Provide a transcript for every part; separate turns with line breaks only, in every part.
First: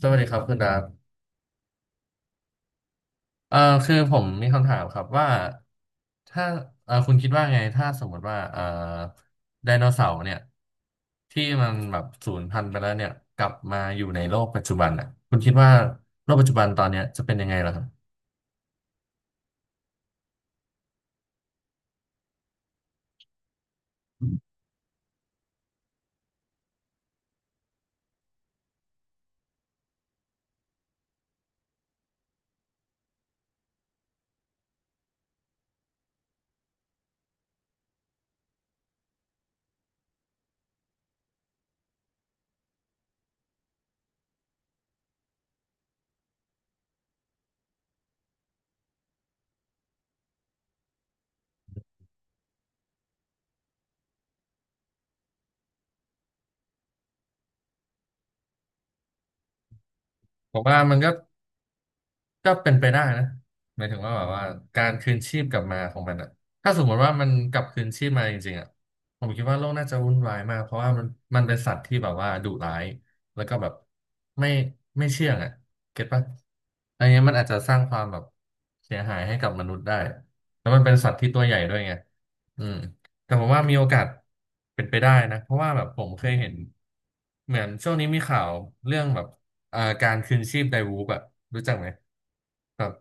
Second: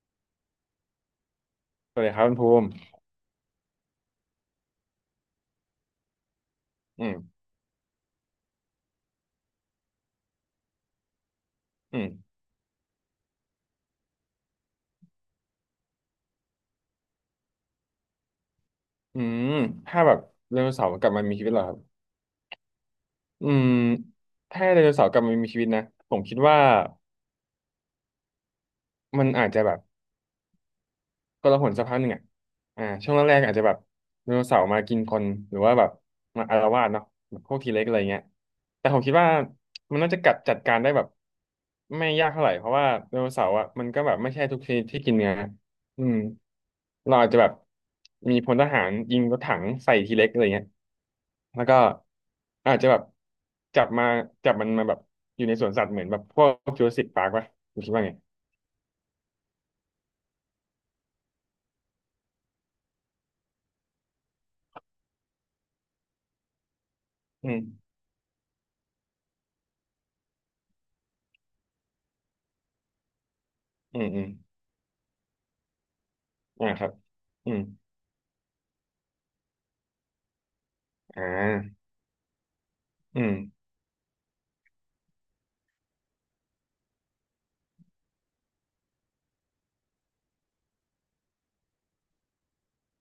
สวัสดีครับคุณดาบ
สวัสดีครับคุณภูมิ
เอ่อคือผมมีคำถามครับว่าถ้า
อื
คุณคิด
ม
ว่าไงถ้าสมมติว่าไดโนเสาร์เนี่ยที่มันแบ
อื
บ
ม
สูญพันธุ์ไปแล้วเนี่ยกลับมาอยู่ในโลกปัจจุบันอ่ะคุณคิดว่าโลกปัจจุบันตอนเนี้ยจะเป็นยังไงล่ะครับ
อืมถ้าแบบไดโนเสาร์กลับมามีชีวิตเหรอครับอืมถ้าไดโนเสาร์กลับมามีชีวิตนะผมคิดว่ามันอาจจะแบบ กละหนสักพักหนึ่งอ่ะช่วงแรกๆอาจจะแบบไดโนเสาร์มากินคนหรือว่าแบบมาอาละวาดเนาะแบบพวกทีเล็กอะไรเงี้ยแต่ผมคิดว่ามันน่าจะกัดจัดการได้แบบไม่ยากเท่าไหร่เพราะว่าไดโนเสาร์อ่ะมันก็แบบไม่ใช่ทุกชนิดที่กินเนื้ออืมเราอาจจะแบบมีพลทหารยิงรถถังใส่ทีเล็กอะไรเงี้ยแล้วก็อาจจะแบบจับมาจับมันมาแบบอยู่ในสวนสัตว์เหมือนแบบพวกจูราสสิคปาร์คป่ะคุณคิดว่าไง
ผมว่ามันก็เป็นไปได้นะหมายถึงว่าแบบว่าการคืนชีพกลับมาของมันอะถ้าสมมติว่ามัน
อื
กลับ
ม
คืนชีพมาจริงๆอะผมคิดว่าโลกน่าจะวุ่นวายมากเพราะว่ามันเป็นสัตว์ที่แบบว่าดุร้ายแล้วก็แบบ
อืมอืม
ไม่ไม่เชื่องอะเก็ตปะ
อ่าครับ
อันเนี้ยมันอาจ
อื
จะ
ม
สร้างความแบบเสียหายให้กับมนุษย์ได้แล้วมันเป็นสัตว์
อ่
ที่ตัวใหญ่ด้วย
า
ไงอืม
อื
แต่
ม
ผมว่ามีโอกาสเป็นไปได้นะเพราะว่าแบบผมเคยเห็นเหมือนช่วงนี้มีข่าวเรื่องแบบการคืนชีพไดวูฟอะรู้จักไหม แบบ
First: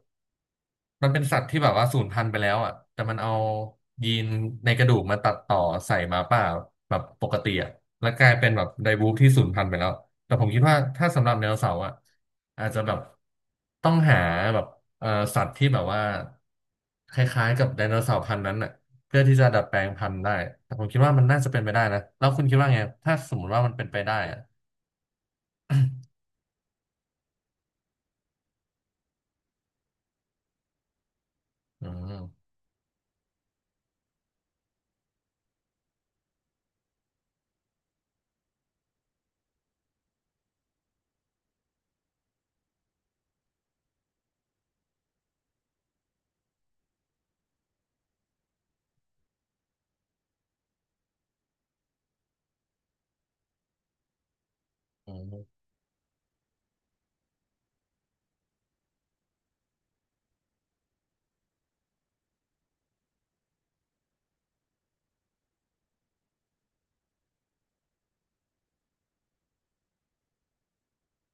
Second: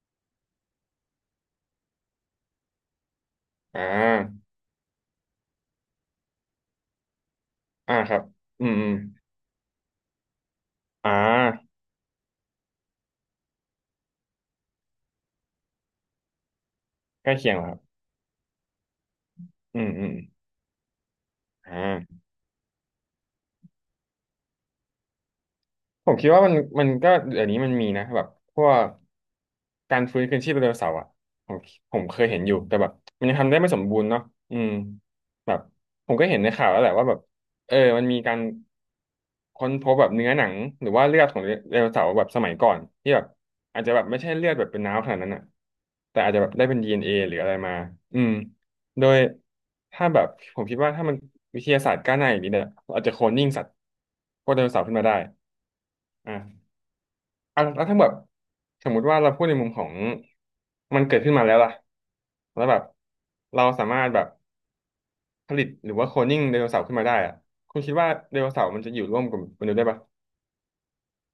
มันเป็นสัตว์ที่แบบว่าสูญพันธุ์ไปแล้วอ่ะแต่มันเอา
อ่า
ยีนในกระดูกมาตัดต่อใส่หมาป่าแบบปกติอ่ะ
อ่า
แล้ว
ครั
ก
บ
ลายเป็นแบ
อื
บ
มอื
ได
ม
บูฟที่สูญพันธุ์ไปแล้วแต่ผมคิดว่าถ้า
อ่า
สำหรับไดโนเสาร์อ่ะอาจจะแบบต้องหาแบบเอ่อสัตว์ที่แบบว่าค
ใกล้
ล้า
เคี
ย
ยง
ๆ
เหร
กั
อ
บ
ครั
ได
บ
โนเสาร์พันธุ์นั้นอ่ะเพื่อที่จะดัดแป
อื
ลง
มอื
พัน
ม
ธุ์ได้แต่ผมคิดว่ามันน่าจะเป็นไป
อ่า
ได้นะแล้วคุณคิดว่าไงถ้าสมมติว่ามันเป็นไปได้อ่ะ
ผมคิดว่ามันก็เดี๋ยวนี้มันมีนะแบบพวกการฟื้นคืนชีพไดโนเสาร์อ่ะผม
อ
ผม
ื
เคยเห็นอยู่ แต่แบบมันยังทำได้ไม่สมบูรณ์เนาะอืมแบบผมก็เห็นในข่าวแล้วแหละว่าแบบเออมันมีการ ค้นพบแบบเนื้อหนังหรือว่าเลือดของไดโนเสาร์แบบสมัยก่อนที่แบบอาจจะแบบไม่ใช่เลือดแบบเป็นน้ำขนาดนั้นอ่ะแต่อาจจะแบบได้เป็น DNA หรืออะไรมาอืมโดยถ้าแบบผมคิดว่าถ้ามันวิทยาศาสตร์ก้าวหน้าอย่างนี้เนี่ยเราอาจจะโคลนนิ่งสัตว์พวกไดโนเสาร์ขึ้นมาได้
ม
อ่ะอ่ะแล้วถ้าแบบสมมุติว่าเราพูดในมุมของมันเกิดขึ้นมาแล้วล่ะแล้วแบบเราสามารถแบบผลิตหรือว่าโคลนนิ่งไดโนเสาร์ขึ้นมาได้อ่ะคุณคิดว่าไดโนเสาร์มันจะอยู่ร่วมกับมนุษย์ได้ปะ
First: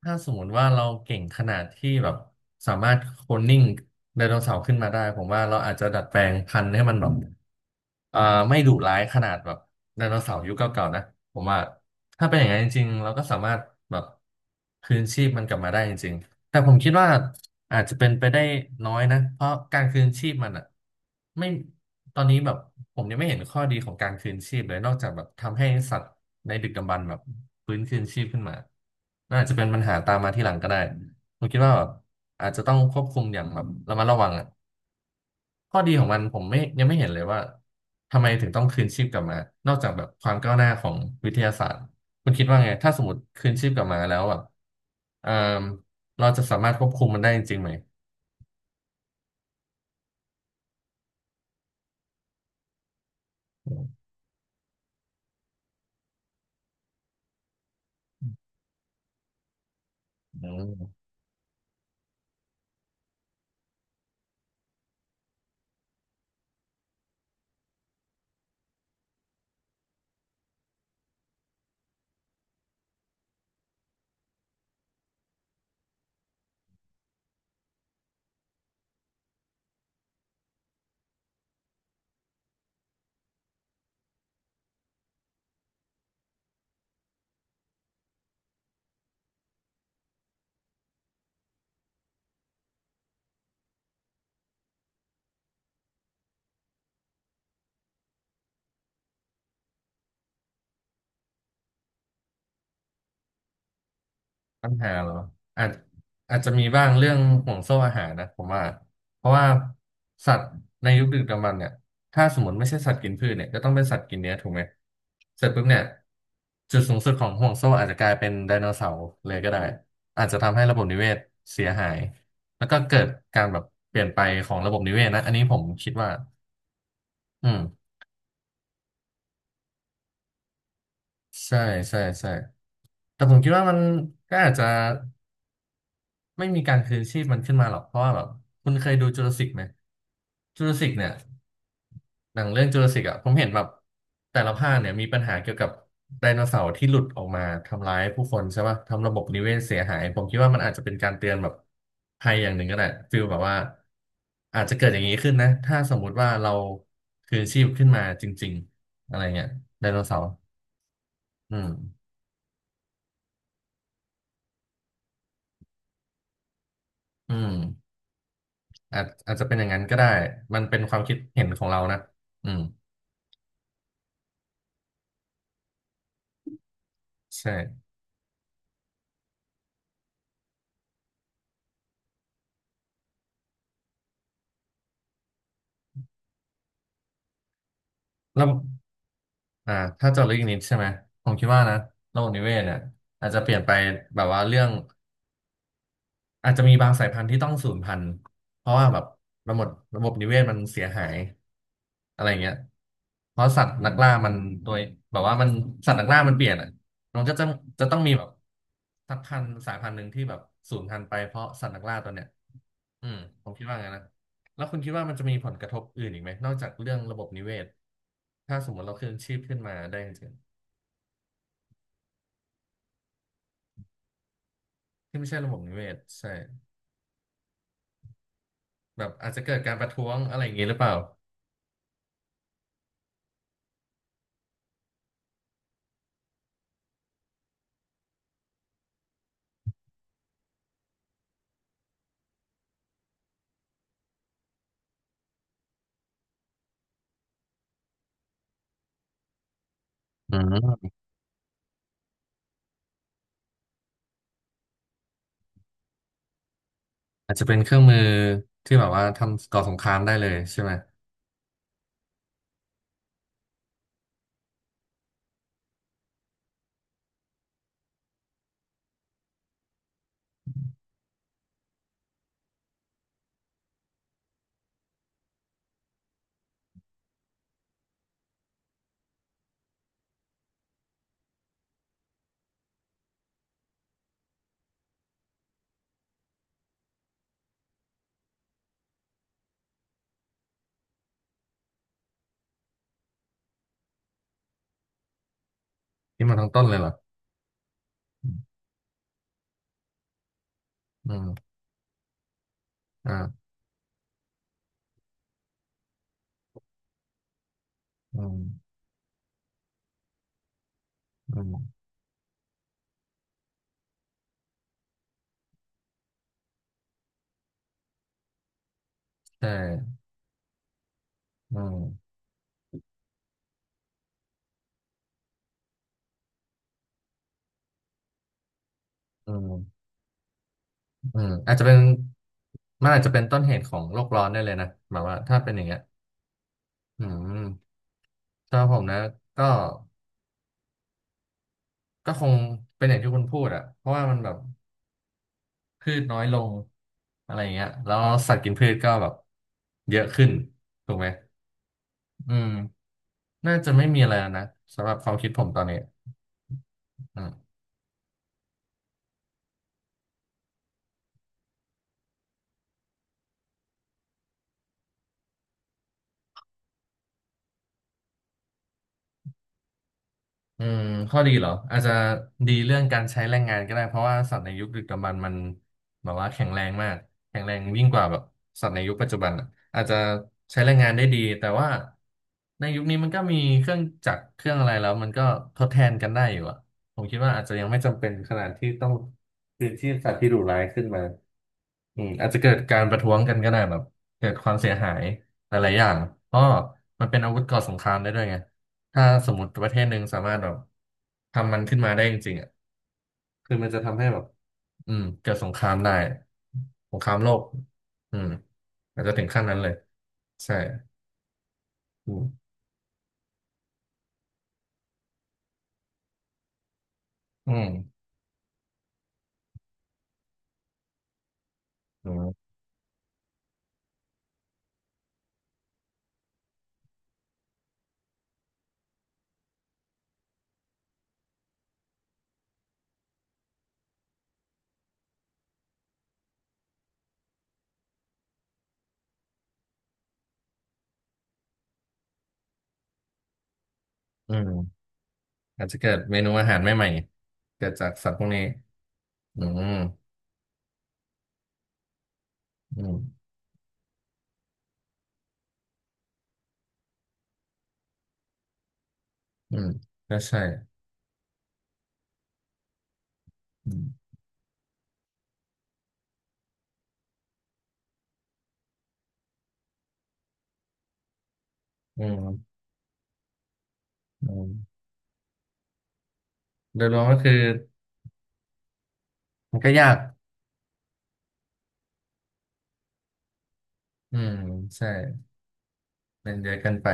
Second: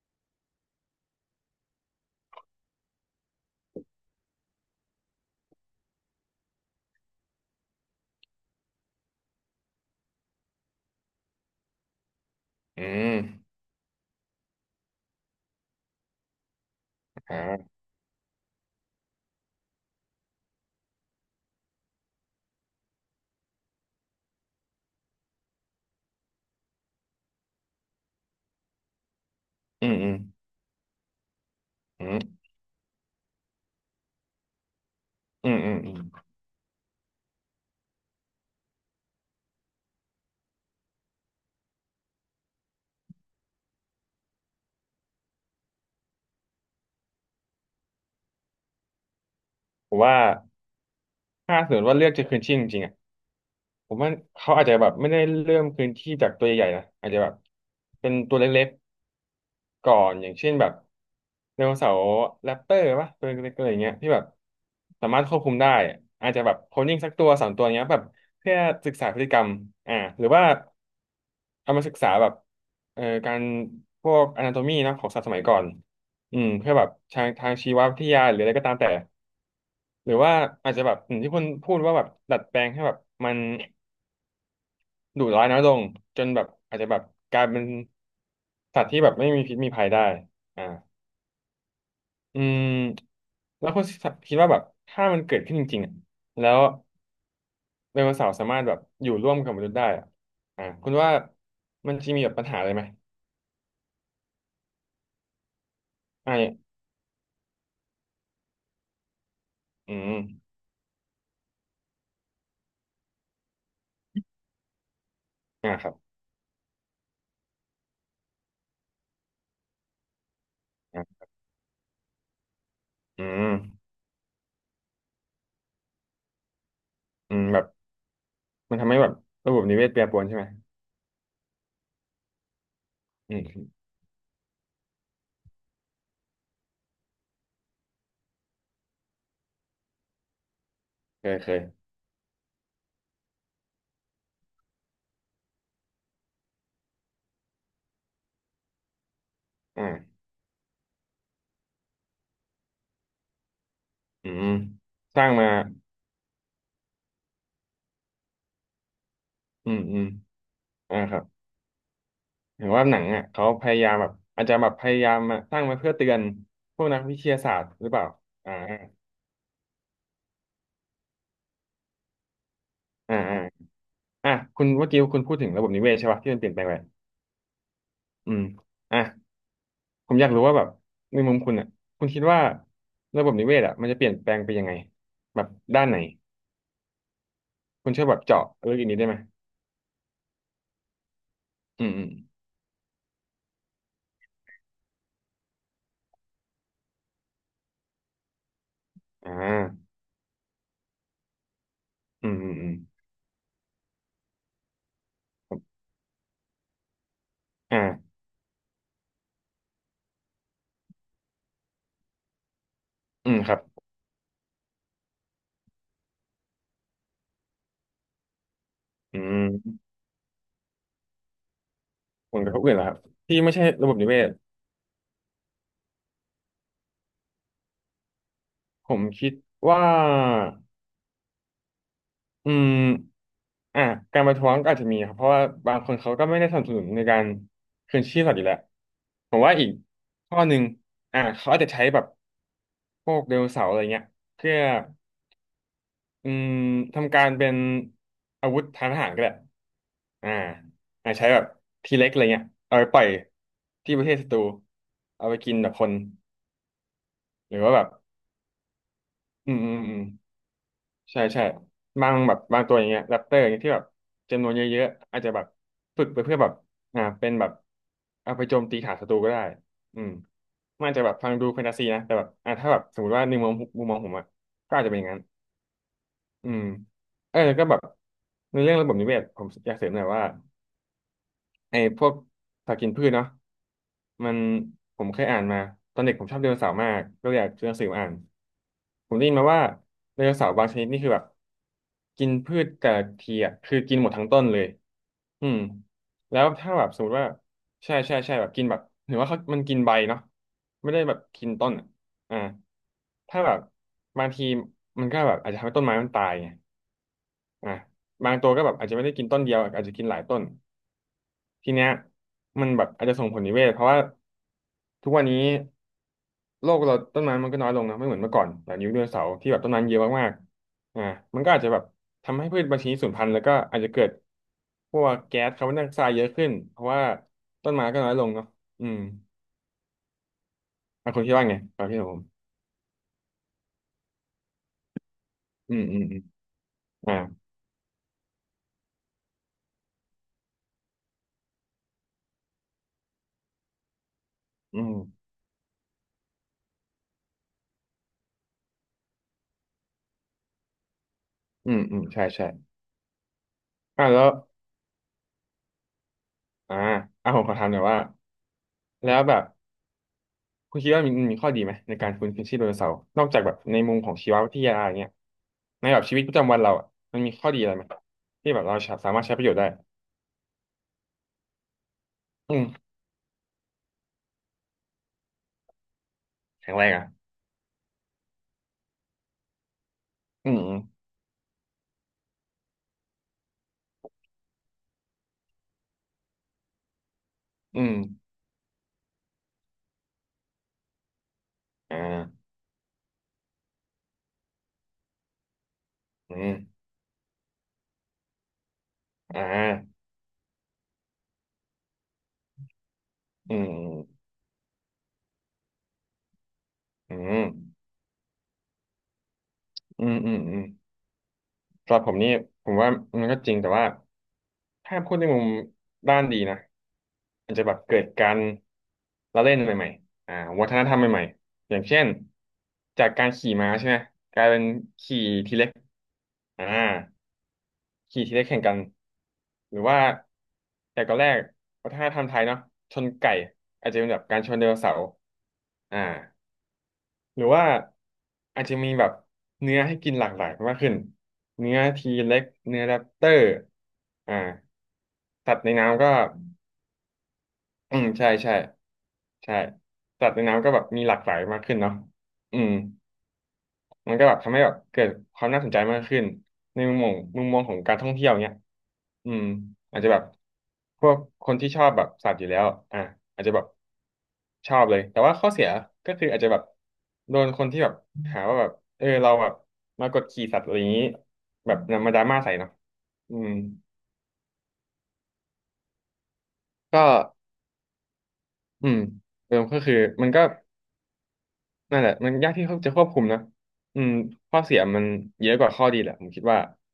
ถ้าสมมติว่าเราเก่งขนาดที่แบบสามารถโคลนนิ่งไดโนเสาร์ขึ้นมาได้ผมว่าเราอาจจะดัดแปลงพันธุ์ให้มันแบบอ่าไม่ดุร้ายขนาดแบบไดโนเสาร์ยุคเก่าๆนะผมว่าถ้าเป็นอย่างนั้นจ
อื
ริงๆเรา
ม
ก็สามารถแบบคืนชีพมันกลับมาได้จริงๆแต่ผมคิดว่า
อ่า
อาจจะเป็นไปได้น้อยนะเพราะการคืนชีพมันอ่ะไม่ตอนนี้แบบผมยังไม่เห็นข้อดีของการคืนชีพเลยนอกจากแบบทำให้สัตว์ในดึกดำบรรพ์แบบฟื้นคืนชีพขึ้นมา น่าจะเป็นปัญ
อื
หา
มอื
ตา
ม
มมาทีหลังก็ได้ ผมคิดว่าแบบ
อืม
อาจจะต้องควบคุมอย่างแบบระมัดระวังอ่ะ
อืมอืม
ข้อ
อื
ดี
ม
ของมันผมไม่ยังไม่เห็นเลยว่าทำไมถึงต้องคืนชีพกลับมา นอกจากแบบความก้าวหน้าของวิทยาศาสตร์คุณคิดว่าไงถ้าสมมติคืนชีพกลับมาแล้วแบบเอ่อเราจะสามารถควบคุมมันได้จริงๆไหม
ผมว่าถ้าสมมติว่าเลือกจะคืนชีพจริงๆอ่ะผมว่าเขาอาจจะแบบไม่ได้เริ่มคืนชีพจากตัวใหญ่ๆนะอาจจะแบบเป็นตัวเล็กๆก่อนอย่าง
อื
เช่นแบบ
ม
ไดโนเสาร์แรปเตอร์ป่ะตัวเล็กๆอะไรอย่างเงี้ยที่แบบสามารถควบคุมได้อาจจะแบบโคลนนิ่งสักตัวสามตัวเงี้ยแบบเพื่อศึกษาพฤติกรรมอ่าหรือว่าเอามาศึกษาแบบการพวกอนาโตมีนะของสัตว์สมัยก่อนอืมเพื่อแบบทางชีววิทยาหรืออะไรก็ตามแต่ หรือว่าอาจจะแบบอย่างที่คุณพูดว่าแบบดัดแปลงให้แบบมันดุร้ายน้อยลงจนแบบอาจจะแบบกลายเป็นสัตว์ที่แบบไม่มีพิษมีภัยได้อ่าอืมแล้วคุณคิดว่าแบบถ้ามันเกิดขึ้นจริงๆอ่ะแล้วไดโนเสาร์สามารถแบบอยู่ร่วมกับมนุษย์ได้อ่ะอ่าคุณว่ามันจะมีแบบปัญหาอะไรไหม
ปัญหาเหรออาจ
อ่า
อาจ
เนี่
จะ
ย
มีบ้างเรื่องห่วงโซ่อาหารนะผมว่า เพราะว่า
อืม
สัตว์ในยุคดึกดำบรรพ์เนี่ยถ้าสมมติไม่ใช่สัตว์กินพืชเนี่ยก็ต้องเป็นสัตว์กินเนื้อถูกไหมเสร็จปุ๊บ
อ่า
เนี่ย
ครับ
จุดสูงสุดของห่วงโซ่อาจจะกลายเป็นไดโนเสาร์เลยก็ได้ อาจจะทำให้ระบบนิ
อ่
เวศ
า
เสียหาย แล้วก็เกิด
อื
การ
ม
แบบเปลี่ยนไปของระบบนิเวศนะอันนี้ผมคิดว่า
อืม
อื
แบบ
ม
มันทำให้แบบระบบนิเวศแปรปรวนใช่ไหม
ใช่ใช่ใช่แต่ผ
อื
มคิดว่ามั
ม
นก็อาจจะ ไม่มีการคืนชีพมันขึ้นมาหรอกเพราะว่าแบบคุณเคยดูจูราสสิกไหมจูราสสิกเนี่ย
เคยเคย
หนังเรื่องจูราสสิกอ่ะผมเห็นแบบแต่ละภาคเนี่ยมีปัญหาเกี่ยวกับไดโนเสาร์ที่หลุดออกมาทำร้ายผู้คนใช่ป่ะทำระบบนิเวศเสียหาย
อ่า
ผมคิดว่ามันอาจจะเป็นการเตือนแบบภัยอย่างหนึ่งก็ได้ฟีลแบบว่า
อืม
อาจจะเกิดอย่างนี้
สร้า
ขึ้
ง
นนะ
มา
ถ้าสมมุติว่าเราคืนชีพขึ้นมาจริงๆอะไรเงี้ย
อืม
ไดโน
อืม
เสาร์
อ่าครับ
อืม
เห็นว่าหนังอ่ะเขาพยายามแบบอาจจะแบบพยายามมาสร้างมาเพื่อเตือนพวกนักวิท
อื
ยา
ม
ศาสตร์หรือเปล่าอ่า
อาจจะเป็นอย่างนั้นก็ได้มันเป็นความคิดเห็นของเรานะอืม
อ่าอ่าอ่ะคุณเมื่อกี้คุณพูดถึงระบบนิเวศใช่ป่ะที่มันเปลี่ยนแปลงไป
ใช่
อืมอ่ะผมอยากรู้ว่าแบบในมุมคุณอ่ะคุณคิดว่าระบบนิเวศอ่ะมันจะเปลี่ยนแปลงไปยังไงแบบด้านไหนคุณช่วยแบบเจาะ
ระบบ
ลึกอีกนิดได้ไหม
อ่าถ้าเจาะลึกอีกนิดใช่ไหมผมคิดว่านะ
อืมอืม
ระบบนิเวศเนี่ยอาจจะเปลี่ยนไปแบบว่าเรื่องอาจจะมีบางสายพันธุ์ที่ต้องสูญพันธุ์เพราะว่าแบบ
อ่
ระบบ
า
ระบบนิเวศมันเสียหายอะไร
อืมอื
เงี้
ม
ย
อืม
เพราะสัตว์นักล่ามันโดยแบบว่ามันสัตว์นักล่ามันเปลี่ยนอ่ะมันก็จะต้องมี
อ่า
แบบสักพันธุ์สายพันธุ์หนึ่งที่แบบสูญพันธุ์ไปเพราะสัตว์นักล่าตัวเนี้ยอืม
อืม
ผ
ค
ม
รับ
คิดว่างั้นนะแล้วคุณคิดว่ามันจะมีผลกระทบอื่นอีกไหมนอกจากเรื่องระบบนิเวศถ้าสมมติเราคืน
อื
ชีพขึ้นมา
ม
ได้จริง
ผลกระทบอื่นเหรอครับที่ไม่ใช่ระบบนิเวศ
ที่ไม่ใช่ระบบนิเวศใช่
ผ
แบ
ม
บ
คิ
อาจ
ด
จะเกิดการ
ว่า
ประท้วงอะไรอย่างงี้หรือเปล่า
อืมอ่ะการประท้วงก็อาจจะมีครับเพราะว่าบางคนเขาก็ไม่ได้สนับสนุนในการคืนชีพสัตว์อยู่แล้วผมว่าอีกข้อหนึ่งอ่ะเขาอาจจะใช้แบบพวกไดโนเสาร์อะไรเงี้ยเพื่ออืมทำการเป็นอาวุธทางทหารก็ได้อ่า
อืม
อ่ะใช้แบบทีเล็กอะไรเงี้ยเอาไปปล่อยที่ประเทศศัตรูเอาไปกินแบบคน
อาจจะ
ห
เป็
รื
น
อ
เค
ว่า
รื่อ
แบ
ง
บ
มือที่แบบว่า
อื
ทำก่
ม
อ
อื
สง
ม
ครา
อื
ม
ม
ได้เลยใช่ไหม
ใช่ใช่บางแบบบางตัวอย่างเงี้ยแรปเตอร์อย่างเงี้ยที่แบบจำนวนเยอะๆอาจจะแบบฝึกไปเพื่อแบบอ่าเป็นแบบเอาไปโจมตีฐานศัตรูก็ได้อืมมันอาจจะแบบฟังดูแฟนตาซีนะแต่แบบอ่าถ้าแบบสมมติว่าในมุมมองมุมมองผมอะก็อาจจะเป็นอย่างนั้นอืมเออแล้วก็แบบในเรื่องระบบนิเวศผมอยากเสริมหน่อยว่า ไอ้พวกผักกินพืชเนาะมันผมเคยอ่านมาตอนเด็กผมชอบไดโนเสาร์มากก็เลยอยากซื้อหนังสือมาอ่านผมได้ยินมาว่าไดโนเสาร์บางชนิดนี่คือแบบกินพืชแต่ละทีอ่ะคือกินหมดทั้งต้นเลยอืม
นี่มัน
แล้ว
ทั้งต้น
ถ้า
เลย
แบ
เหร
บ
อ
สมมติว่าใช่ใช่ใช่แบบกินแบบหรือว่าเขามันกินใบเนาะไม่ได้
อื
แบบ
ม
กินต้นอะอ่าถ้า
อ่า
แบบบางทีมันก็แบบอาจจะทำให้ต้นไม้มันตายไงอ่า
อื
บา
ม
งตัวก็แบบอาจจะไม่ได้กินต้นเดียวอาจจะกินหลายต้น
อืม
ทีเนี้ยมันแบบอาจจะส่งผลนิเวศเพราะว่าทุกวันนี้โลกเราต้นไม้มันก็น้อยลงนะไม่เหมือนเมื่อก่อนแบบยุคไดโนเสาร์
ใช
ที่แบบต้นไม้
่
เยอะมากๆอ่ามันก็
อื
อาจจะ
ม
แบบทำให้พืชบางชนิดสูญพันธุ์แล้วก็อาจจะเกิดพวกแก๊สคาร์บอนไดออกไซด์เยอะขึ้นเพราะว่าต้นไม้ก็น้อยลงเนาะอืม
อืม
อ่ะ
อื
คุณ
ม
คิดว่า
อาจ
ไง
จะเป็น
ความคิดของผม
มันอาจจะเป็นต้นเหตุของโลกร้อนได้เลยนะแบบว่าถ้าเป็นอย่าง
อื
เงี้ย
มอืมอืม
อื
อ่า
มสำหรับผมนะก็ก็คงเป็นอย่างที่คุณพูดอะเพราะว่ามันแบบ
อืม
พืชน้อยลงอะไรอย่างเงี้ยแล้วสัตว์กินพืชก็แบบเยอะขึ้นถูกไหม
อืมอืมใช่
อื
ใช่
ม น่าจะไม่มี
อ่ะ
อะไร
แล้
แล้
ว
วนะสำหรับความคิดผมตอนนี้
อ่า
อื
อ่ะผมข
ม
อถามหน่อยว่าแล้วแบบ คุณคิดว่ามันมีข้อดีไหมในการฟื้นคืนชีพไดโนเสาร์นอกจากแบบในมุมของชีววิทยาอย่างเงี้ยในแบบชีวิตประจำวันเราอ่ะมันมีข้อดีอะไรไหมที่แบบเราสามารถใช้ประโยชน์ได้
อืมข้อดีเหรออาจจะดี
อืม
เรื่องการใช้แรงงานก็ได้เพราะว่าสัตว์ในยุคดึกดำบรรพ์มันแบบว่าแข็งแรง
แข็งแร
มา
ง
ก
อ่ะ
แข็งแรงยิ่งกว่าแบบสัตว์ในยุคปัจจุบันอะอาจจะ
อืม
ใช้แร
อื
ง
ม
งานได้ดีแต่ว่าในยุคนี้มันก็มีเครื่องจักรเครื่องอะไรแล้วมันก็ทดแทนกันได้อยู่อะผมคิดว่าอาจจะยังไม่
อืม
จำเป็นขนาดที่ต้องคืนชีพสัตว์ที่ดุร้ายขึ้นมา
อ่
อืมอาจจะ
า
เกิดการประท้วงกันก็ได้แบบเกิดความเสียหายหลายๆอย่างเพ
อื
ราะ
ม
มันเป็นอาวุธก่อสงครามได้ด้วยไงถ้าสม
อ่
มติประเทศหนึ่
า
งสามารถแบบทำมันขึ้นมาได้จริงๆอ่ะคื
อื
อมันจะทำให้แบบ
ม
อืมเกิดสงครามได้สงครา
อื
มโลก
ม
อืมอาจจะถึงขั้นนั้นเลย
อืมอืม
ใช่
อืมอืมสำหรับผ
อื
ม
ม
นี่ผมว่ามันก็จริงแต่ว่า ถ้าพูดในมุมด้านดีนะ
อื
มันจะ
ม
แบบเกิดการละเล่นใหม่ๆอ่าวัฒนธรรมใหม่ๆอย่างเช่
อื
น
ม
จากการขี่ม้าใช่ไหมกลายเป็นขี่ทีเล็กอ่าขี่ทีเล็กแข่งกันหรือว่าแต่ก่อนแรกวัฒนธรรมไทยเนาะชนไก่อาจจะเป็นแบบการชนไดโนเสาร์อ่า หรือว่าอาจจะมีแบบเนื้อให้กินหลากหลายมากขึ้นเนื้อทีเล็กเนื้อแรปเตอร์
อื
อ่า
ม
สัตว์
อาจ
ใน
จะเกิด
น้ำก็
เมนูอาหารใหม่ๆเกิดจาก
อืม
สัตว์พว
ใช่
กนี้
ใช่
อื
ใช่
ม
สัตว์ในน้ำก็แบบมีหลากหลายมากขึ้นเนาะอืม
อืม
มันก็แบบทำให้แบบเกิดความน่าสนใจมากขึ้นในมุมมองของการท่องเที่ยวเนี้ยอืม
อืม
อาจจะ
ก็
แบบ
ใช่
พวกคนที่ชอบแบบสัตว์อยู่แล้วอ่ะอาจจะแบบ
อืม
ชอบเลยแต่ว่าข้อเสียก็คืออาจจะแบบโดนคนที่แบบหาว่าแบบเออเราแบบมากดขี่สัตว์อะไรอย่างนี้แบบ
อื
นำมาดราม่าใส่
ม
เนาะอืม
อืมโดยร
ก็
วมก็คือ
อืมเดิ
มัน
ม
ก็
ก็
ยา
คือ
ก
มันก็นั่นแหละมันยากที่เขาจะควบคุมนะอืม
อืม
ข้อเสีย
ใช่
มันเยอะกว่าข้อดีแหละผ
เป็
ม
น
คิด
เยอะ
ว่า
เกันไป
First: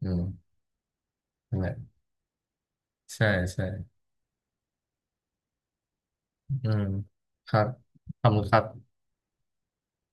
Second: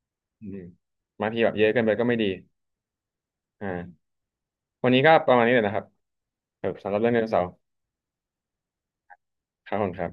อืม
อืมบางทีแบบ
นั่น
เย
แห
อะ
ละ
เกินไปก็ไม่ดี
ใช่ ใช่
อ่าวันนี้ก็ประมาณนี้เลยนะครับเอ
อื
อ
ม
สำหรับเรื่องไดโนเสา
ค
ร์
รับขอบคุณครับ
ครับผมครับ